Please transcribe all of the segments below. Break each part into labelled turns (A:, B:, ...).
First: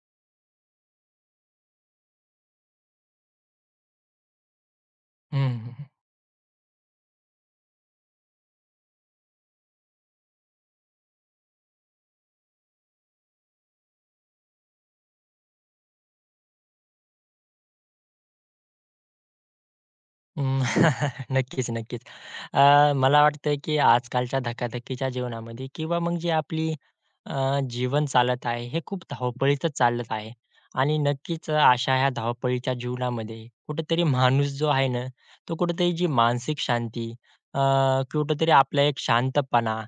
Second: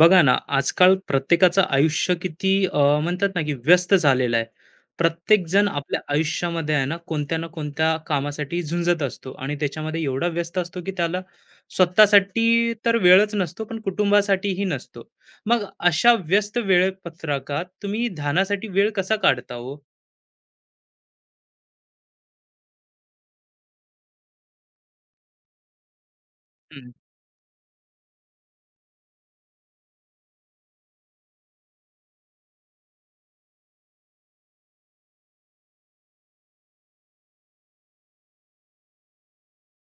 A: बघा ना, आजकाल प्रत्येकाचं आयुष्य किती म्हणतात ना, की व्यस्त झालेलं आहे.
B: हं,
A: प्रत्येकजण
B: हं.
A: आपल्या आयुष्यामध्ये आहे ना, कोणत्या ना कोणत्या कामासाठी झुंजत असतो आणि त्याच्यामध्ये एवढा व्यस्त असतो, की त्याला स्वतःसाठी तर वेळच नसतो, पण कुटुंबासाठीही नसतो. मग अशा व्यस्त वेळपत्रकात तुम्ही ध्यानासाठी वेळ कसा काढता हो?
B: नक्कीच, नक्कीच. मला वाटतं की आजकालच्या धकाधकीच्या जीवनामध्ये किंवा मग जी आपली
A: हं,
B: जीवन चालत आहे, हे खूप धावपळीतच चालत आहे. आणि नक्कीच अशा ह्या धावपळीच्या जीवनामध्ये कुठेतरी माणूस जो आहे ना, तो कुठेतरी जी मानसिक शांती, अ, कुठेतरी आपला एक शांतपणा,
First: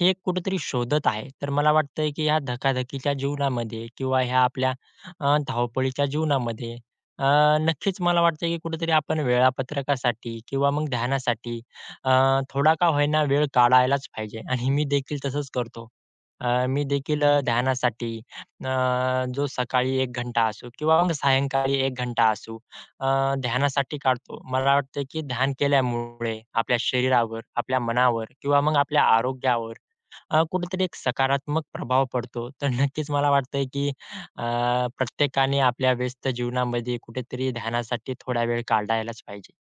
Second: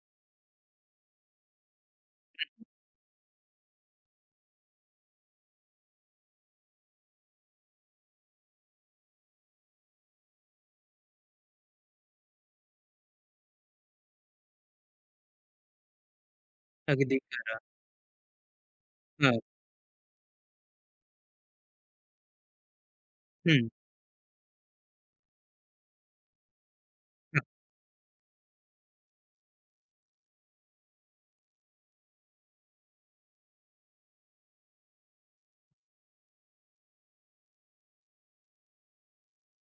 B: हे कुठेतरी शोधत आहे. तर मला वाटतंय की ह्या धकाधकीच्या जीवनामध्ये किंवा ह्या आपल्या धावपळीच्या जीवनामध्ये अ, नक्कीच मला वाटतं की कुठेतरी आपण वेळापत्रकासाठी किंवा मग ध्यानासाठी अ, थोडा का होईना वेळ काढायलाच पाहिजे आणि मी देखील तसंच करतो. मी
A: अगदी
B: देखील
A: खरं.
B: ध्यानासाठी अ,
A: हां,
B: जो सकाळी 1 घंटा असो किंवा मग सायंकाळी 1 घंटा असो, अ,
A: हं.
B: ध्यानासाठी काढतो. मला वाटतं की ध्यान केल्यामुळे आपल्या शरीरावर, आपल्या मनावर किंवा मग आपल्या आरोग्यावर कुठेतरी एक सकारात्मक प्रभाव पडतो. तर नक्कीच मला वाटतंय, की प्रत्येकाने आपल्या व्यस्त जीवनामध्ये कुठेतरी ध्यानासाठी थोडा वेळ काढायलाच पाहिजे.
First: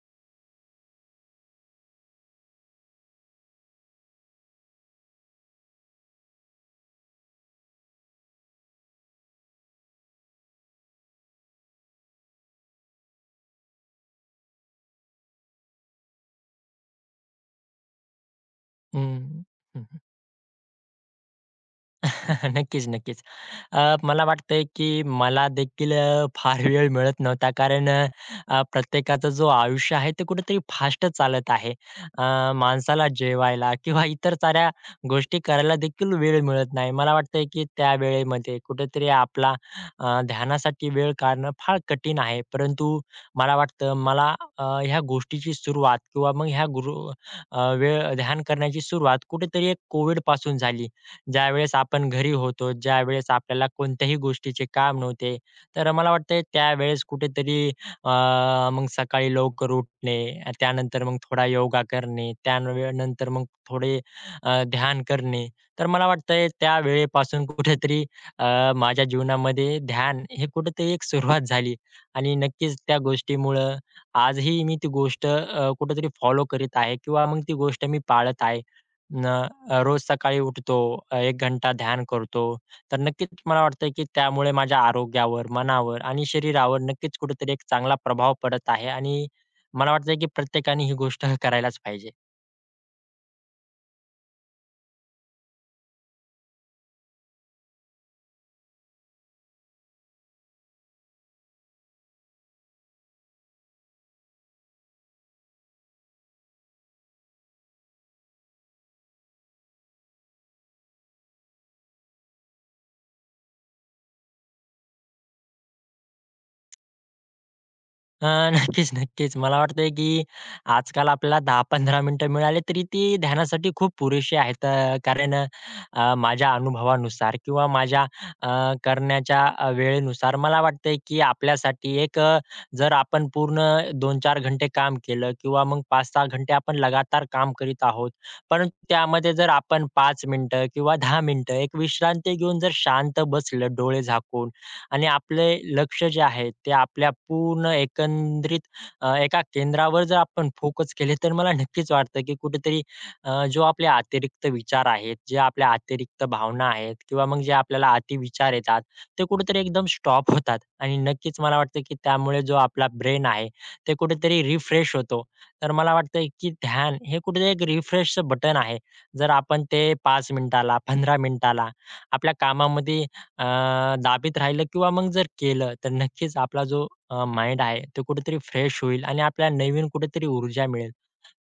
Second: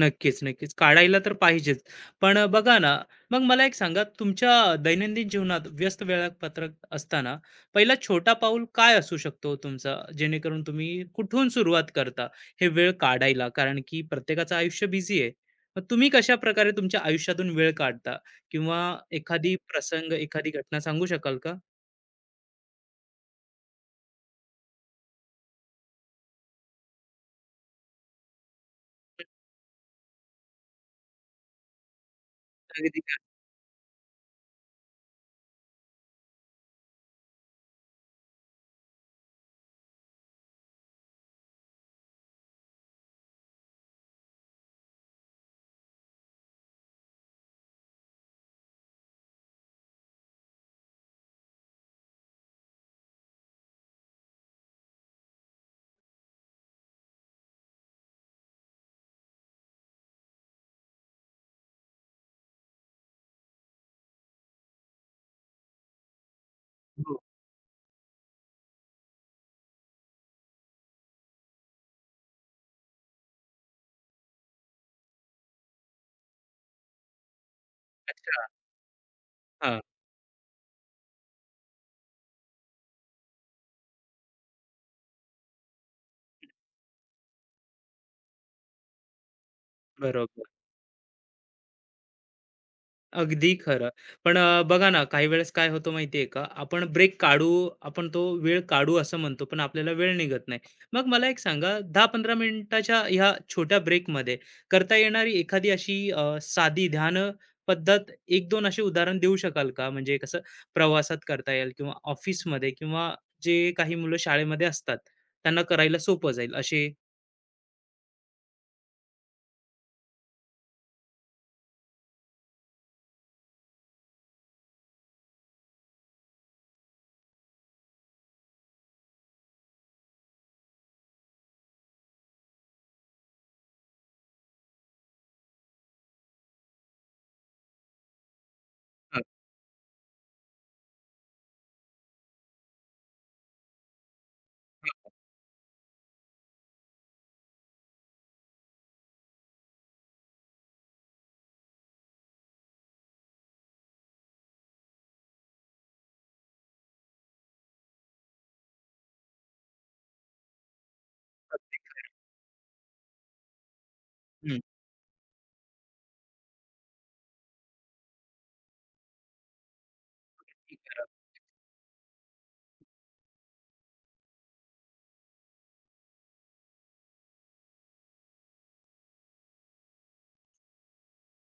A: नक्कीच, नक्कीच. काढायला तर पाहिजेच. पण बघा ना, मग मला एक सांगा, तुमच्या दैनंदिन जीवनात व्यस्त वेळापत्रक असताना पहिला छोटा पाऊल काय असू शकतो तुमचा, जेणेकरून तुम्ही कुठून सुरुवात करता, हे वेळ काढायला? कारण की प्रत्येकाचं आयुष्य बिझी आहे. मग तुम्ही कशाप्रकारे तुमच्या आयुष्यातून वेळ काढता? किंवा
B: हं.
A: एखादी
B: हं.
A: प्रसंग, एखादी घटना सांगू शकाल का?
B: नक्कीच, नक्कीच. मला वाटतंय की मला देखील फार वेळ मिळत नव्हता कारण प्रत्येकाचा जो आयुष्य आहे ते कुठेतरी फास्ट चालत आहे. अ,
A: अगदी.
B: माणसाला जेवायला किंवा इतर साऱ्या गोष्टी करायला देखील वेळ मिळत नाही. मला वाटतंय की त्या वेळेमध्ये कुठेतरी आपला ध्यानासाठी वेळ काढणं फार कठीण आहे. परंतु मला वाटतं मला ह्या गोष्टीची सुरुवात किंवा मग वेळ ध्यान करण्याची सुरुवात कुठेतरी एक कोविडपासून झाली. ज्यावेळेस आपण घरी होतो, ज्यावेळेस आपल्याला कोणत्याही गोष्टीचे काम नव्हते, तर मला वाटतंय त्यावेळेस कुठेतरी अ, मग सकाळी लवकर उठणे, त्यानंतर मग थोडा योगा करणे, त्यानंतर मग थोडे ध्यान करणे. तर मला वाटतंय त्या
A: हो.
B: वेळेपासून कुठेतरी अ, माझ्या जीवनामध्ये ध्यान हे कुठेतरी एक सुरुवात झाली आणि नक्कीच त्या गोष्टीमुळं आजही मी ती गोष्ट कुठेतरी फॉलो करीत आहे किंवा मग ती गोष्ट मी पाळत
A: अच्छा.
B: आहे. न
A: हां.
B: रोज सकाळी उठतो, 1 घंटा ध्यान करतो. तर नक्कीच मला वाटतं, की त्यामुळे माझ्या आरोग्यावर, मनावर आणि शरीरावर नक्कीच कुठेतरी एक चांगला प्रभाव पडत आहे आणि मला वाटतं, की
A: बरोबर.
B: प्रत्येकाने ही गोष्ट करायलाच पाहिजे.
A: अगदी खरं. पण बघा ना, काही वेळेस काय होतं माहितीये का, आपण ब्रेक काढू, आपण तो वेळ काढू असं म्हणतो, पण आपल्याला वेळ निघत नाही. मग मला एक सांगा, 10-15 मिनिटाच्या ह्या छोट्या ब्रेकमध्ये करता येणारी एखादी अशी साधी ध्यान पद्धत 1-2 असे उदाहरण देऊ शकाल का? म्हणजे कसं प्रवासात करता येईल किंवा ऑफिसमध्ये किंवा जे काही मुलं शाळेमध्ये असतात, त्यांना करायला सोपं जाईल असे?
B: अ, नक्कीच, नक्कीच. मला वाटतंय, की आजकाल आपल्याला 10-15 मिनिटं मिळाली तरी ती ध्यानासाठी खूप पुरेशी आहेत. कारण माझ्या अनुभवानुसार किंवा माझ्या अ, करण्याच्या वेळेनुसार मला वाटतंय, की आपल्यासाठी जर आपण पूर्ण 2 चार घंटे काम केलं किंवा मग 5-6 घंटे आपण लगातार काम करीत आहोत. परंतु
A: हां.
B: त्यामध्ये जर आपण 5 मिनिटं किंवा 10 मिनिटं एक विश्रांती घेऊन जर शांत बसलं डोळे झाकून आणि आपले लक्ष जे आहे ते आपल्या पूर्ण एकंदरीत एका केंद्रावर जर आपण फोकस केले तर मला नक्कीच वाटतं, की कुठेतरी जो आपले अतिरिक्त विचार आहेत, जे आपल्या अतिरिक्त भावना आहेत किंवा मग जे आपल्याला अतिविचार येतात, ते कुठेतरी एकदम स्टॉप होतात आणि नक्कीच मला वाटतं, की त्यामुळे जो आपला ब्रेन आहे, ते कुठेतरी
A: हं.
B: रिफ्रेश होतो. तर मला वाटतं, की ध्यान हे कुठेतरी एक रिफ्रेशचं बटन आहे. जर आपण ते 5 मिनिटाला, 15 मिनिटाला आपल्या कामामध्ये अ, दाबीत राहिलं किंवा मग जर केलं, तर नक्कीच आपला जो माइंड आहे, तो कुठेतरी फ्रेश होईल आणि आपल्याला नवीन कुठेतरी ऊर्जा मिळेल.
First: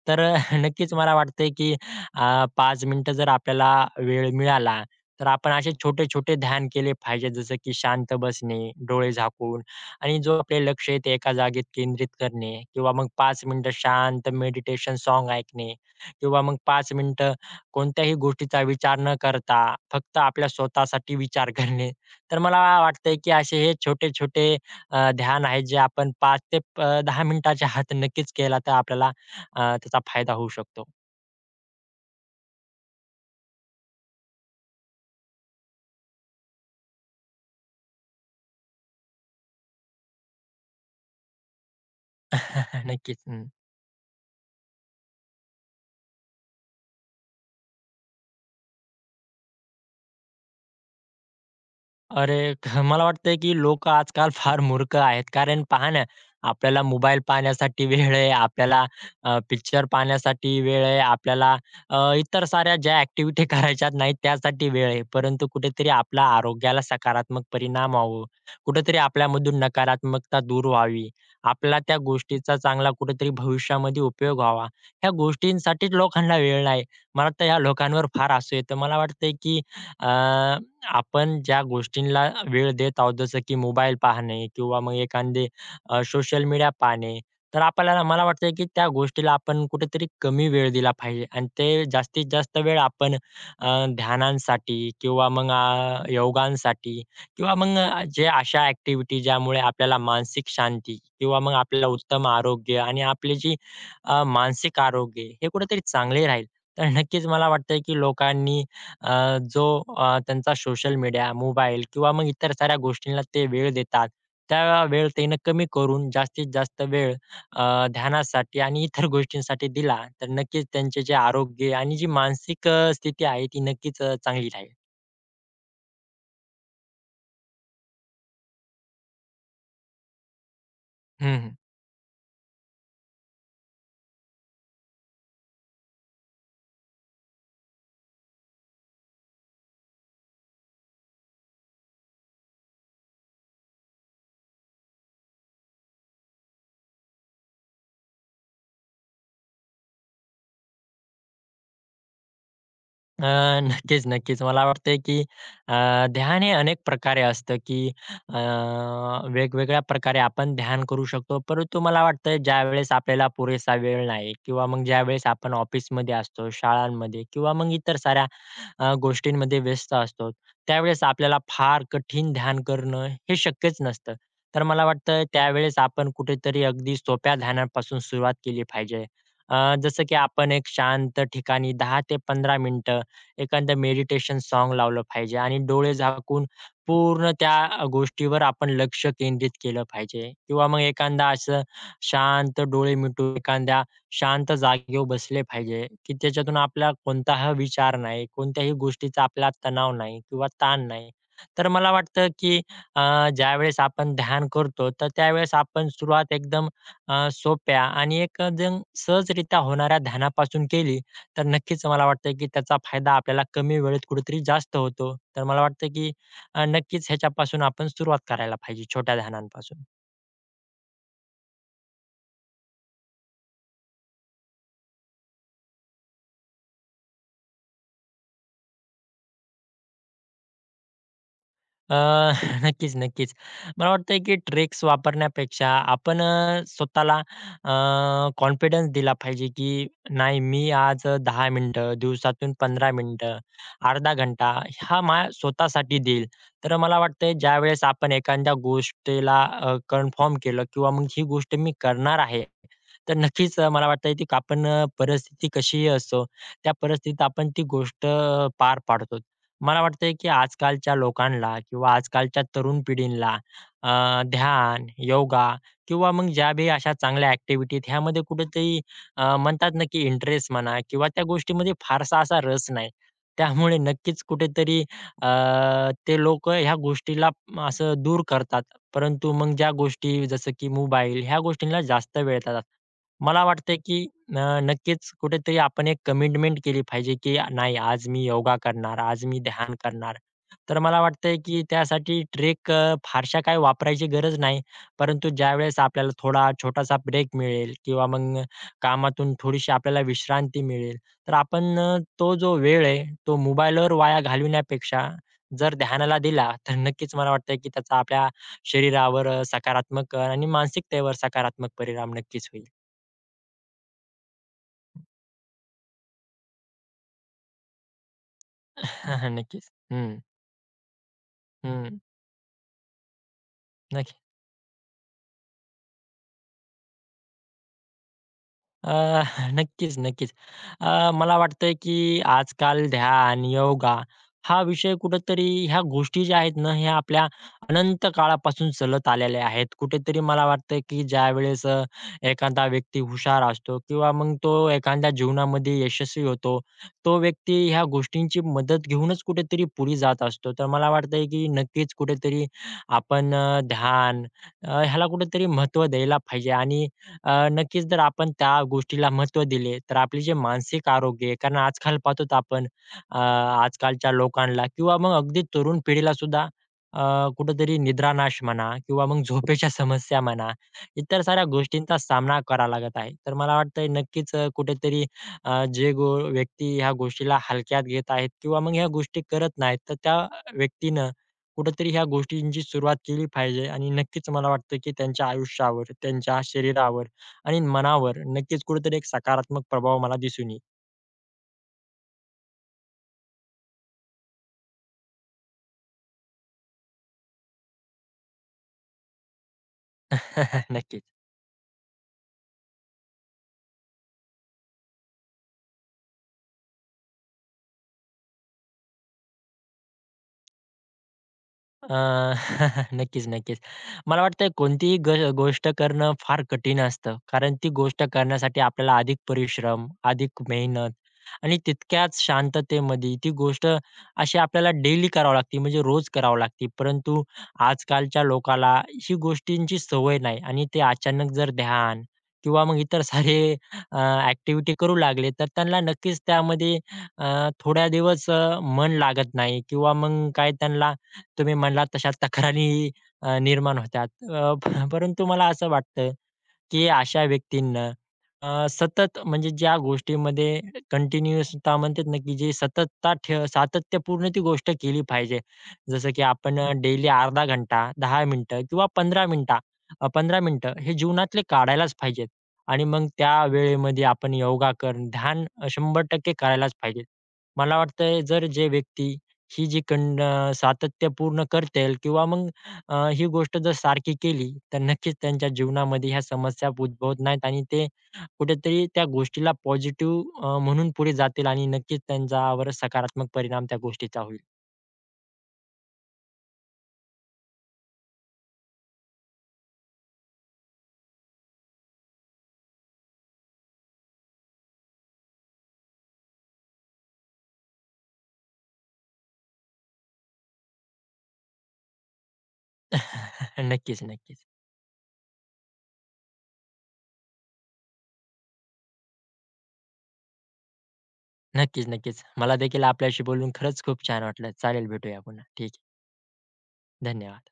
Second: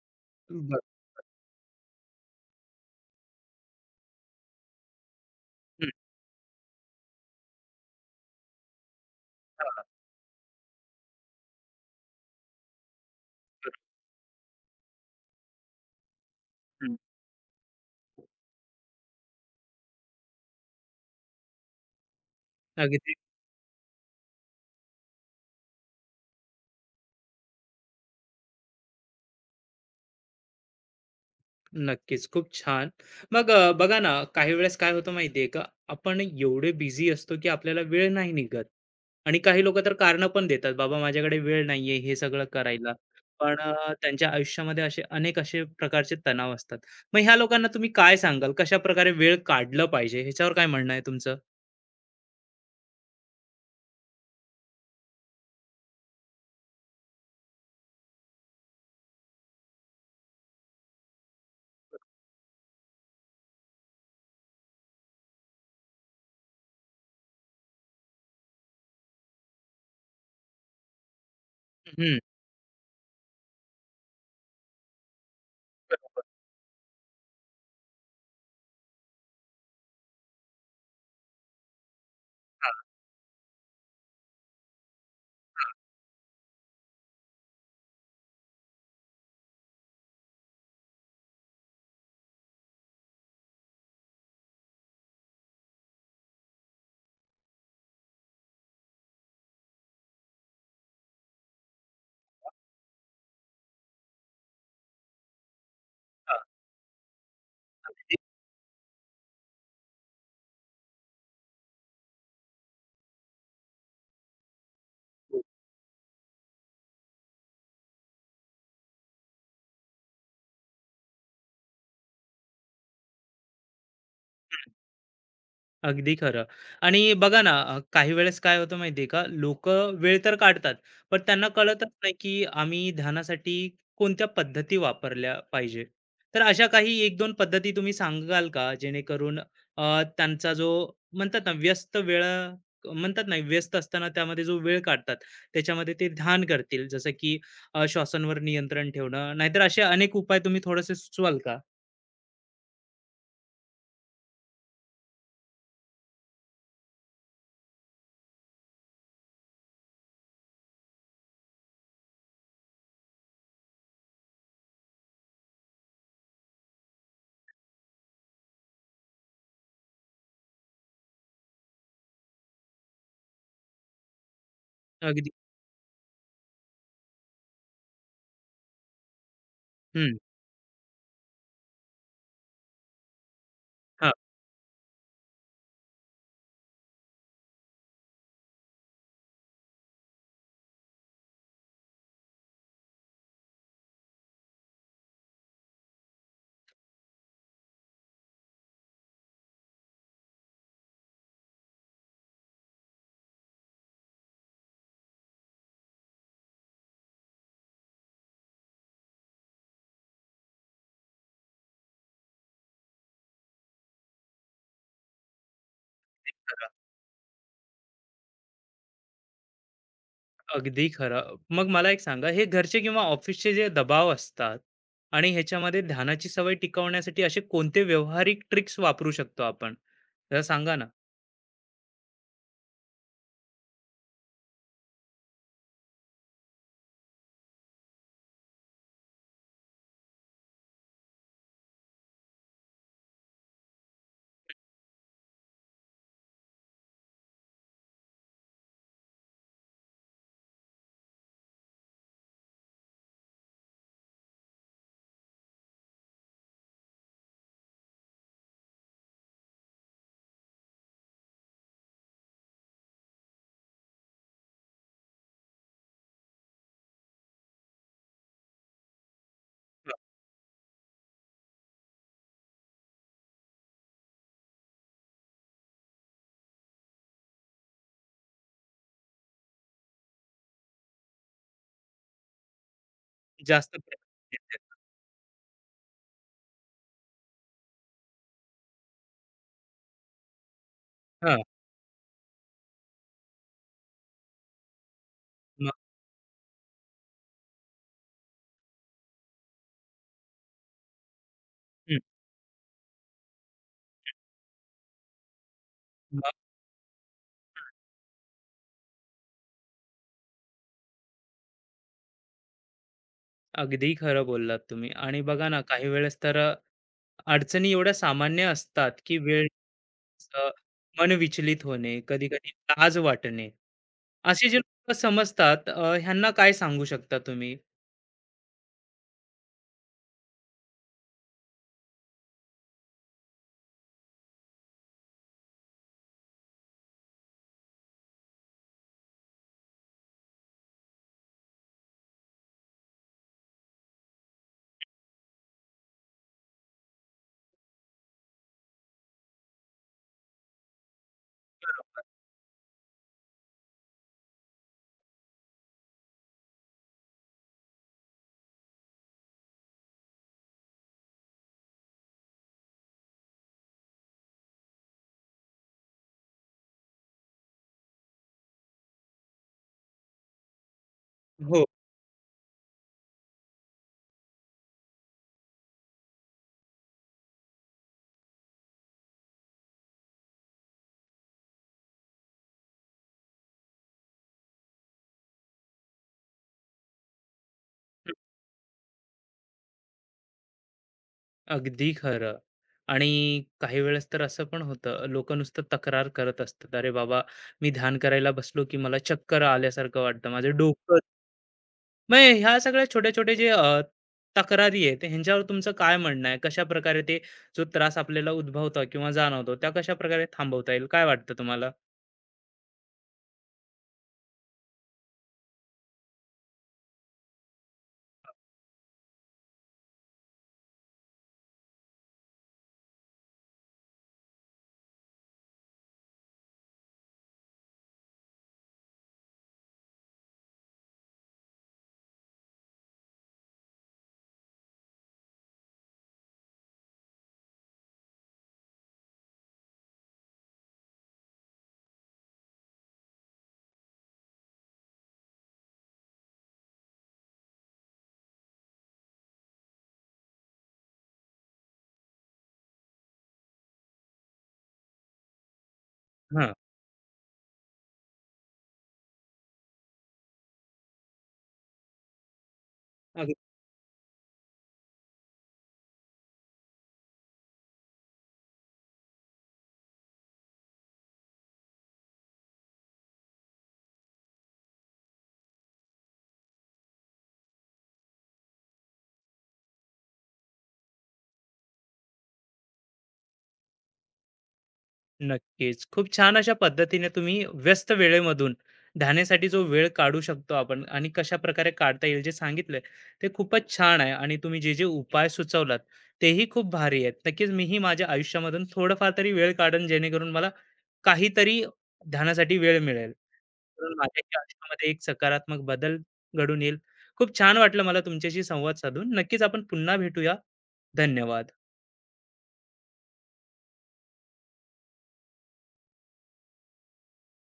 B: तर
A: बरं.
B: नक्कीच मला वाटतंय की 5 मिनिटं जर आपल्याला वेळ मिळाला, तर आपण असे
A: हं.
B: छोटे-छोटे ध्यान केले पाहिजे. जसं की शांत बसणे, डोळे झाकून
A: हां,
B: आणि जो आपले लक्ष आहे ते एका जागेत केंद्रित करणे किंवा मग 5 मिनिटं
A: बरं.
B: शांत मेडिटेशन सॉन्ग ऐकणे किंवा मग 5
A: हं.
B: मिनिटं कोणत्याही गोष्टीचा विचार न करता फक्त आपल्या स्वतःसाठी विचार करणे. तर मला
A: अगदी.
B: वाटतंय की असे हे छोटे-छोटे ध्यान आहेत जे आपण 5 ते 10 मिनिटाच्या आत नक्कीच केला तर आपल्याला त्याचा फायदा होऊ शकतो.
A: नक्कीच, खूप छान. मग बघा ना, काही वेळेस काय होतं माहिती आहे का, आपण एवढे बिझी असतो, की आपल्याला वेळ नाही निघत आणि काही लोकं तर कारणं पण देतात, "बाबा, माझ्याकडे वेळ नाहीये हे सगळं करायला."
B: नक्कीच. हं.
A: पण त्यांच्या आयुष्यामध्ये असे अनेक असे प्रकारचे तणाव असतात. मग ह्या लोकांना तुम्ही काय सांगाल, कशाप्रकारे वेळ काढलं पाहिजे? ह्याच्यावर काय म्हणणं आहे तुमचं?
B: अरे, मला वाटतंय की लोक आजकाल फार मूर्ख आहेत. कारण पहा ना, आपल्याला मोबाईल पाहण्यासाठी वेळ आहे, आपल्याला पिक्चर पाहण्यासाठी वेळ आहे, आपल्याला इतर साऱ्या ज्या ॲक्टिव्हिटी करायच्या नाहीत त्यासाठी वेळ आहे. परंतु कुठेतरी आपल्या आरोग्याला सकारात्मक परिणाम व्हावं, कुठेतरी आपल्यामधून नकारात्मकता दूर व्हावी, आपल्याला त्या
A: हं.
B: गोष्टीचा चांगला कुठेतरी भविष्यामध्ये उपयोग व्हावा, ह्या गोष्टींसाठीच लोकांना वेळ नाही. मला तर ह्या लोकांवर फार हसू येतं. मला वाटतंय की आपण ज्या गोष्टींना वेळ देत आहोत, जसं की मोबाईल पाहणे किंवा मग एखादे सोशल मीडिया पाहणे, तर आपल्याला मला वाटतंय की त्या गोष्टीला आपण कुठेतरी कमी वेळ दिला पाहिजे आणि ते जास्तीत जास्त वेळ आपण अ, ध्यानांसाठी किंवा मग योगांसाठी किंवा मग जे अशा ॲक्टिव्हिटी ज्यामुळे आपल्याला मानसिक शांती किंवा मग आपल्याला उत्तम आरोग्य आणि आपली जी मानसिक आरोग्य हे कुठेतरी चांगले राहील. तर नक्कीच मला वाटतंय की लोकांनी अ, जो त्यांचा सोशल मीडिया, मोबाईल किंवा मग इतर साऱ्या गोष्टींना ते वेळ देतात. त्या वेळ त्यांनी कमी करून जास्तीत जास्त वेळ ध्यानासाठी आणि इतर गोष्टींसाठी दिला, तर नक्कीच त्यांचे जे आरोग्य आणि जी मानसिक स्थिती आहे ती नक्कीच चांगली राहील.
A: अगदी खरं. आणि बघा ना, काही वेळेस काय होतं माहिती आहे का, लोकं वेळ तर काढतात, पण त्यांना
B: हं,
A: कळतच नाही, की आम्ही ध्यानासाठी कोणत्या पद्धती वापरल्या पाहिजे. तर अशा काही एक दोन पद्धती तुम्ही सांगाल का? जेणेकरून अ, त्यांचा जो म्हणतात ना, व्यस्त वेळा म्हणतात ना, व्यस्त असताना त्यामध्ये जो वेळ काढतात, त्याच्यामध्ये ते ध्यान करतील. जसं की श्वासांवर नियंत्रण ठेवणं, नाहीतर असे अनेक उपाय तुम्ही थोडेसे सुचवाल का?
B: अ, नक्कीच, नक्कीच. मला वाटतंय, की अ, ध्यान हे अनेक प्रकारे असतं, की अ, वेगवेगळ्या प्रकारे आपण ध्यान करू शकतो. परंतु मला वाटतं ज्यावेळेस आपल्याला पुरेसा वेळ नाही किंवा मग ज्यावेळेस आपण ऑफिसमध्ये असतो, शाळांमध्ये किंवा मग इतर साऱ्या गोष्टींमध्ये व्यस्त असतो, त्यावेळेस आपल्याला फार कठीण ध्यान करणं हे शक्यच नसतं. तर मला वाटतं
A: अगदी
B: त्यावेळेस आपण कुठेतरी अगदी सोप्या ध्यानापासून सुरुवात केली पाहिजे. अ, जसं की
A: हं.
B: आपण एक शांत ठिकाणी 10 ते 15 मिनिटं एखादं
A: हां.
B: मेडिटेशन सॉन्ग लावलं पाहिजे आणि डोळे झाकून पूर्ण त्या गोष्टीवर आपण लक्ष केंद्रित केलं पाहिजे किंवा मग एखादा असं शांत डोळे मिटून एखाद्या शांत जागेवर बसले पाहिजे, की त्याच्यातून आपला कोणताही विचार नाही, कोणत्याही गोष्टीचा आपला तणाव नाही किंवा ताण नाही. तर मला वाटतं, की अ, ज्यावेळेस आपण ध्यान करतो, तर त्यावेळेस आपण सुरुवात एकदम सोप्या आणि एकदम सहजरित्या होणाऱ्या ध्यानापासून केली, तर नक्कीच मला वाटतं की त्याचा फायदा आपल्याला कमी वेळेत कुठेतरी जास्त होतो. तर मला वाटतं की नक्कीच ह्याच्यापासून आपण सुरुवात करायला पाहिजे छोट्या ध्यानांपासून.
A: अगदी खरं. मग मला एक सांगा, हे घरचे किंवा ऑफिसचे जे दबाव असतात आणि ह्याच्यामध्ये ध्यानाची सवय टिकवण्यासाठी असे कोणते व्यावहारिक ट्रिक्स वापरू शकतो आपण? जरा सांगा ना.
B: अ, नक्कीच, नक्कीच. मला वाटतंय की ट्रिक्स वापरण्यापेक्षा आपण स्वतःला अ, कॉन्फिडन्स दिला पाहिजे, की नाही मी आज 10 मिनिटं, दिवसातून 15 मिनिटं, अर्धा घंटा हा माझ्या स्वतःसाठी देईल. तर मला वाटतंय ज्यावेळेस आपण एखाद्या गोष्टीला कन्फर्म केलं किंवा मग ही गोष्ट मी करणार आहे, तर नक्कीच मला वाटतंय, की आपण परिस्थिती कशीही असो, त्या परिस्थितीत आपण ती गोष्ट पार पाडतो. मला वाटतंय की आजकालच्या लोकांना किंवा आजकालच्या तरुण पिढीला अ, ध्यान, योगा किंवा मग ज्या बी अशा चांगल्या ॲक्टिव्हिटी आहेत ह्यामध्ये कुठेतरी म्हणतात ना की इंटरेस्ट म्हणा किंवा त्या गोष्टीमध्ये फारसा असा रस नाही. त्यामुळे नक्कीच कुठेतरी अ, ते लोकं ह्या गोष्टीला असं दूर करतात. परंतु मग ज्या गोष्टी जसं की मोबाईल ह्या गोष्टींना जास्त वेळ देतात. मला
A: जास्त
B: वाटतंय की न नक्कीच कुठेतरी आपण एक कमिटमेंट केली पाहिजे, की नाही आज मी योगा करणार, आज मी ध्यान करणार. तर मला वाटतंय,
A: हां.
B: की त्यासाठी ट्रेक फारशा काही वापरायची गरज नाही. परंतु
A: मग
B: ज्यावेळेस आपल्याला थोडा छोटासा ब्रेक मिळेल किंवा मग कामातून थोडीशी आपल्याला विश्रांती मिळेल, तर आपण
A: हं.
B: तो जो वेळ आहे, तो मोबाईलवर वाया घालविण्यापेक्षा जर ध्यानाला
A: मग
B: दिला, तर नक्कीच मला वाटतंय, की त्याचा आपल्या शरीरावर सकारात्मक आणि मानसिकतेवर सकारात्मक परिणाम नक्कीच होईल.
A: अगदी खरं बोललात तुम्ही आणि बघा ना, काही वेळेस तर अडचणी एवढ्या सामान्य असतात, की वेळ
B: नक्कीच. हं.
A: अ, मन विचलित
B: हं,
A: होणे, कधी-कधी लाज वाटणे.
B: नक्की.
A: असे जे लोकं समजतात ह्यांना काय सांगू शकता तुम्ही?
B: अ, नक्कीच, नक्कीच. मला वाटतंय की आजकाल ध्यान, योगा हा विषय कुठेतरी ह्या गोष्टी ज्या आहेत ना, ह्या आपल्या अनंत काळापासून चालत आलेल्या आहेत. कुठेतरी मला वाटतं की ज्यावेळेस एखादा व्यक्ती हुशार असतो किंवा मग तो एखाद्या जीवनामध्ये यशस्वी होतो, तो व्यक्ती ह्या गोष्टींची मदत घेऊनच कुठेतरी पुढे जात असतो. तर मला वाटतंय की नक्कीच कुठेतरी आपण ध्यान ह्याला कुठेतरी महत्त्व द्यायला पाहिजे आणि नक्कीच जर आपण त्या गोष्टीला महत्त्व दिले, तर आपले जे मानसिक आरोग्य आहे, कारण आजकाल पाहतोच आपण आजकालच्या लोकांना किंवा मग अगदी तरुण पिढीला सुद्धा अ, कुठेतरी निद्रानाश म्हणा किंवा मग झोपेच्या समस्या म्हणा, इतर साऱ्या
A: हो.
B: गोष्टींचा सामना करावा लागत आहे. तर मला वाटतंय नक्कीच कुठेतरी अ, जे गो व्यक्ती ह्या गोष्टीला हलक्यात घेत आहेत किंवा मग ह्या गोष्टी करत नाहीत, तर त्या व्यक्तीनं कुठेतरी ह्या गोष्टींची सुरुवात केली पाहिजे आणि नक्कीच मला वाटतं, की त्यांच्या आयुष्यावर, त्यांच्या शरीरावर आणि मनावर नक्कीच कुठेतरी एक सकारात्मक प्रभाव मला दिसून येईल.
A: अगदी खरं. आणि काही वेळेस तर असं पण होतं, लोकं नुसतं तक्रार करत असतात. "अरे बाबा, मी ध्यान करायला बसलो, की मला चक्कर आल्यासारखं वाटतं, माझं डोकं."
B: नक्कीच.
A: मग ह्या सगळ्या छोट्या-छोट्या जे तक्रारी आहेत, ह्यांच्यावर तुमचं काय म्हणणं आहे? कशाप्रकारे ते जो त्रास आपल्याला उद्भवतो किंवा जाणवतो, त्या कशाप्रकारे थांबवता येईल? काय वाटतं तुम्हाला?
B: अ, नक्कीच, नक्कीच. मला वाटतंय कोणतीही गोष्ट करणं फार कठीण असतं. कारण ती गोष्ट करण्यासाठी आपल्याला अधिक परिश्रम, अधिक मेहनत आणि तितक्याच शांततेमध्ये ती गोष्ट अशी आपल्याला डेली करावी लागते, म्हणजे रोज करावी लागते. परंतु आजकालच्या लोकाला ही गोष्टींची सवय नाही आणि ते अचानक जर ध्यान किंवा मग इतर सारे अ, करू लागले, तर त्यांना नक्कीच त्यामध्ये थोड्या दिवस मन लागत नाही किंवा मग काय त्यांना तुम्ही म्हणलात तशा तक्रारी निर्माण होतात. परंतु मला असं वाटतं, की अशा व्यक्तींना सतत म्हणजे ज्या गोष्टीमध्ये कंटिन्यूअसता म्हणतात ना, की जे सततता ठेव सातत्यपूर्ण ती गोष्ट केली पाहिजे. जसं की
A: हां.
B: आपण डेली अर्धा घंटा, 10 मिनिटं किंवा 15 मिनिटं हे जीवनातले काढायलाच पाहिजेत. आणि मग त्या वेळेमध्ये आपण योगा करणं, ध्यान 100% करायलाच पाहिजे. मला वाटतंय जर जे व्यक्ती ही जी कंड सातत्यपूर्ण करतील किंवा मग ही गोष्ट जर सारखी केली, तर नक्कीच त्यांच्या जीवनामध्ये ह्या समस्या उद्भवत नाहीत आणि ते कुठेतरी त्या गोष्टीला पॉझिटिव्ह म्हणून पुढे जातील आणि नक्कीच त्यांच्यावर सकारात्मक परिणाम त्या गोष्टीचा होईल.
A: नक्कीच. खूप छान अशा पद्धतीने तुम्ही व्यस्त वेळेमधून ध्यानासाठी जो वेळ काढू शकतो आपण आणि कशा प्रकारे काढता येईल जे सांगितलंय ते खूपच छान आहे आणि तुम्ही जे जे उपाय सुचवलात तेही खूप भारी आहेत. नक्कीच मीही माझ्या आयुष्यामधून थोडंफार तरी वेळ काढेन जेणेकरून मला काहीतरी ध्यानासाठी वेळ मिळेल. तर
B: नक्कीच,
A: माझ्याही
B: नक्कीच.
A: आयुष्यामध्ये एक सकारात्मक बदल घडून येईल. खूप छान वाटलं मला तुमच्याशी संवाद साधून. नक्कीच आपण पुन्हा भेटूया. धन्यवाद.
B: नक्कीच, नक्कीच. मला देखील आपल्याशी बोलून खरंच खूप छान वाटलं. चालेल, भेटूया पुन्हा. ठीक आहे. धन्यवाद.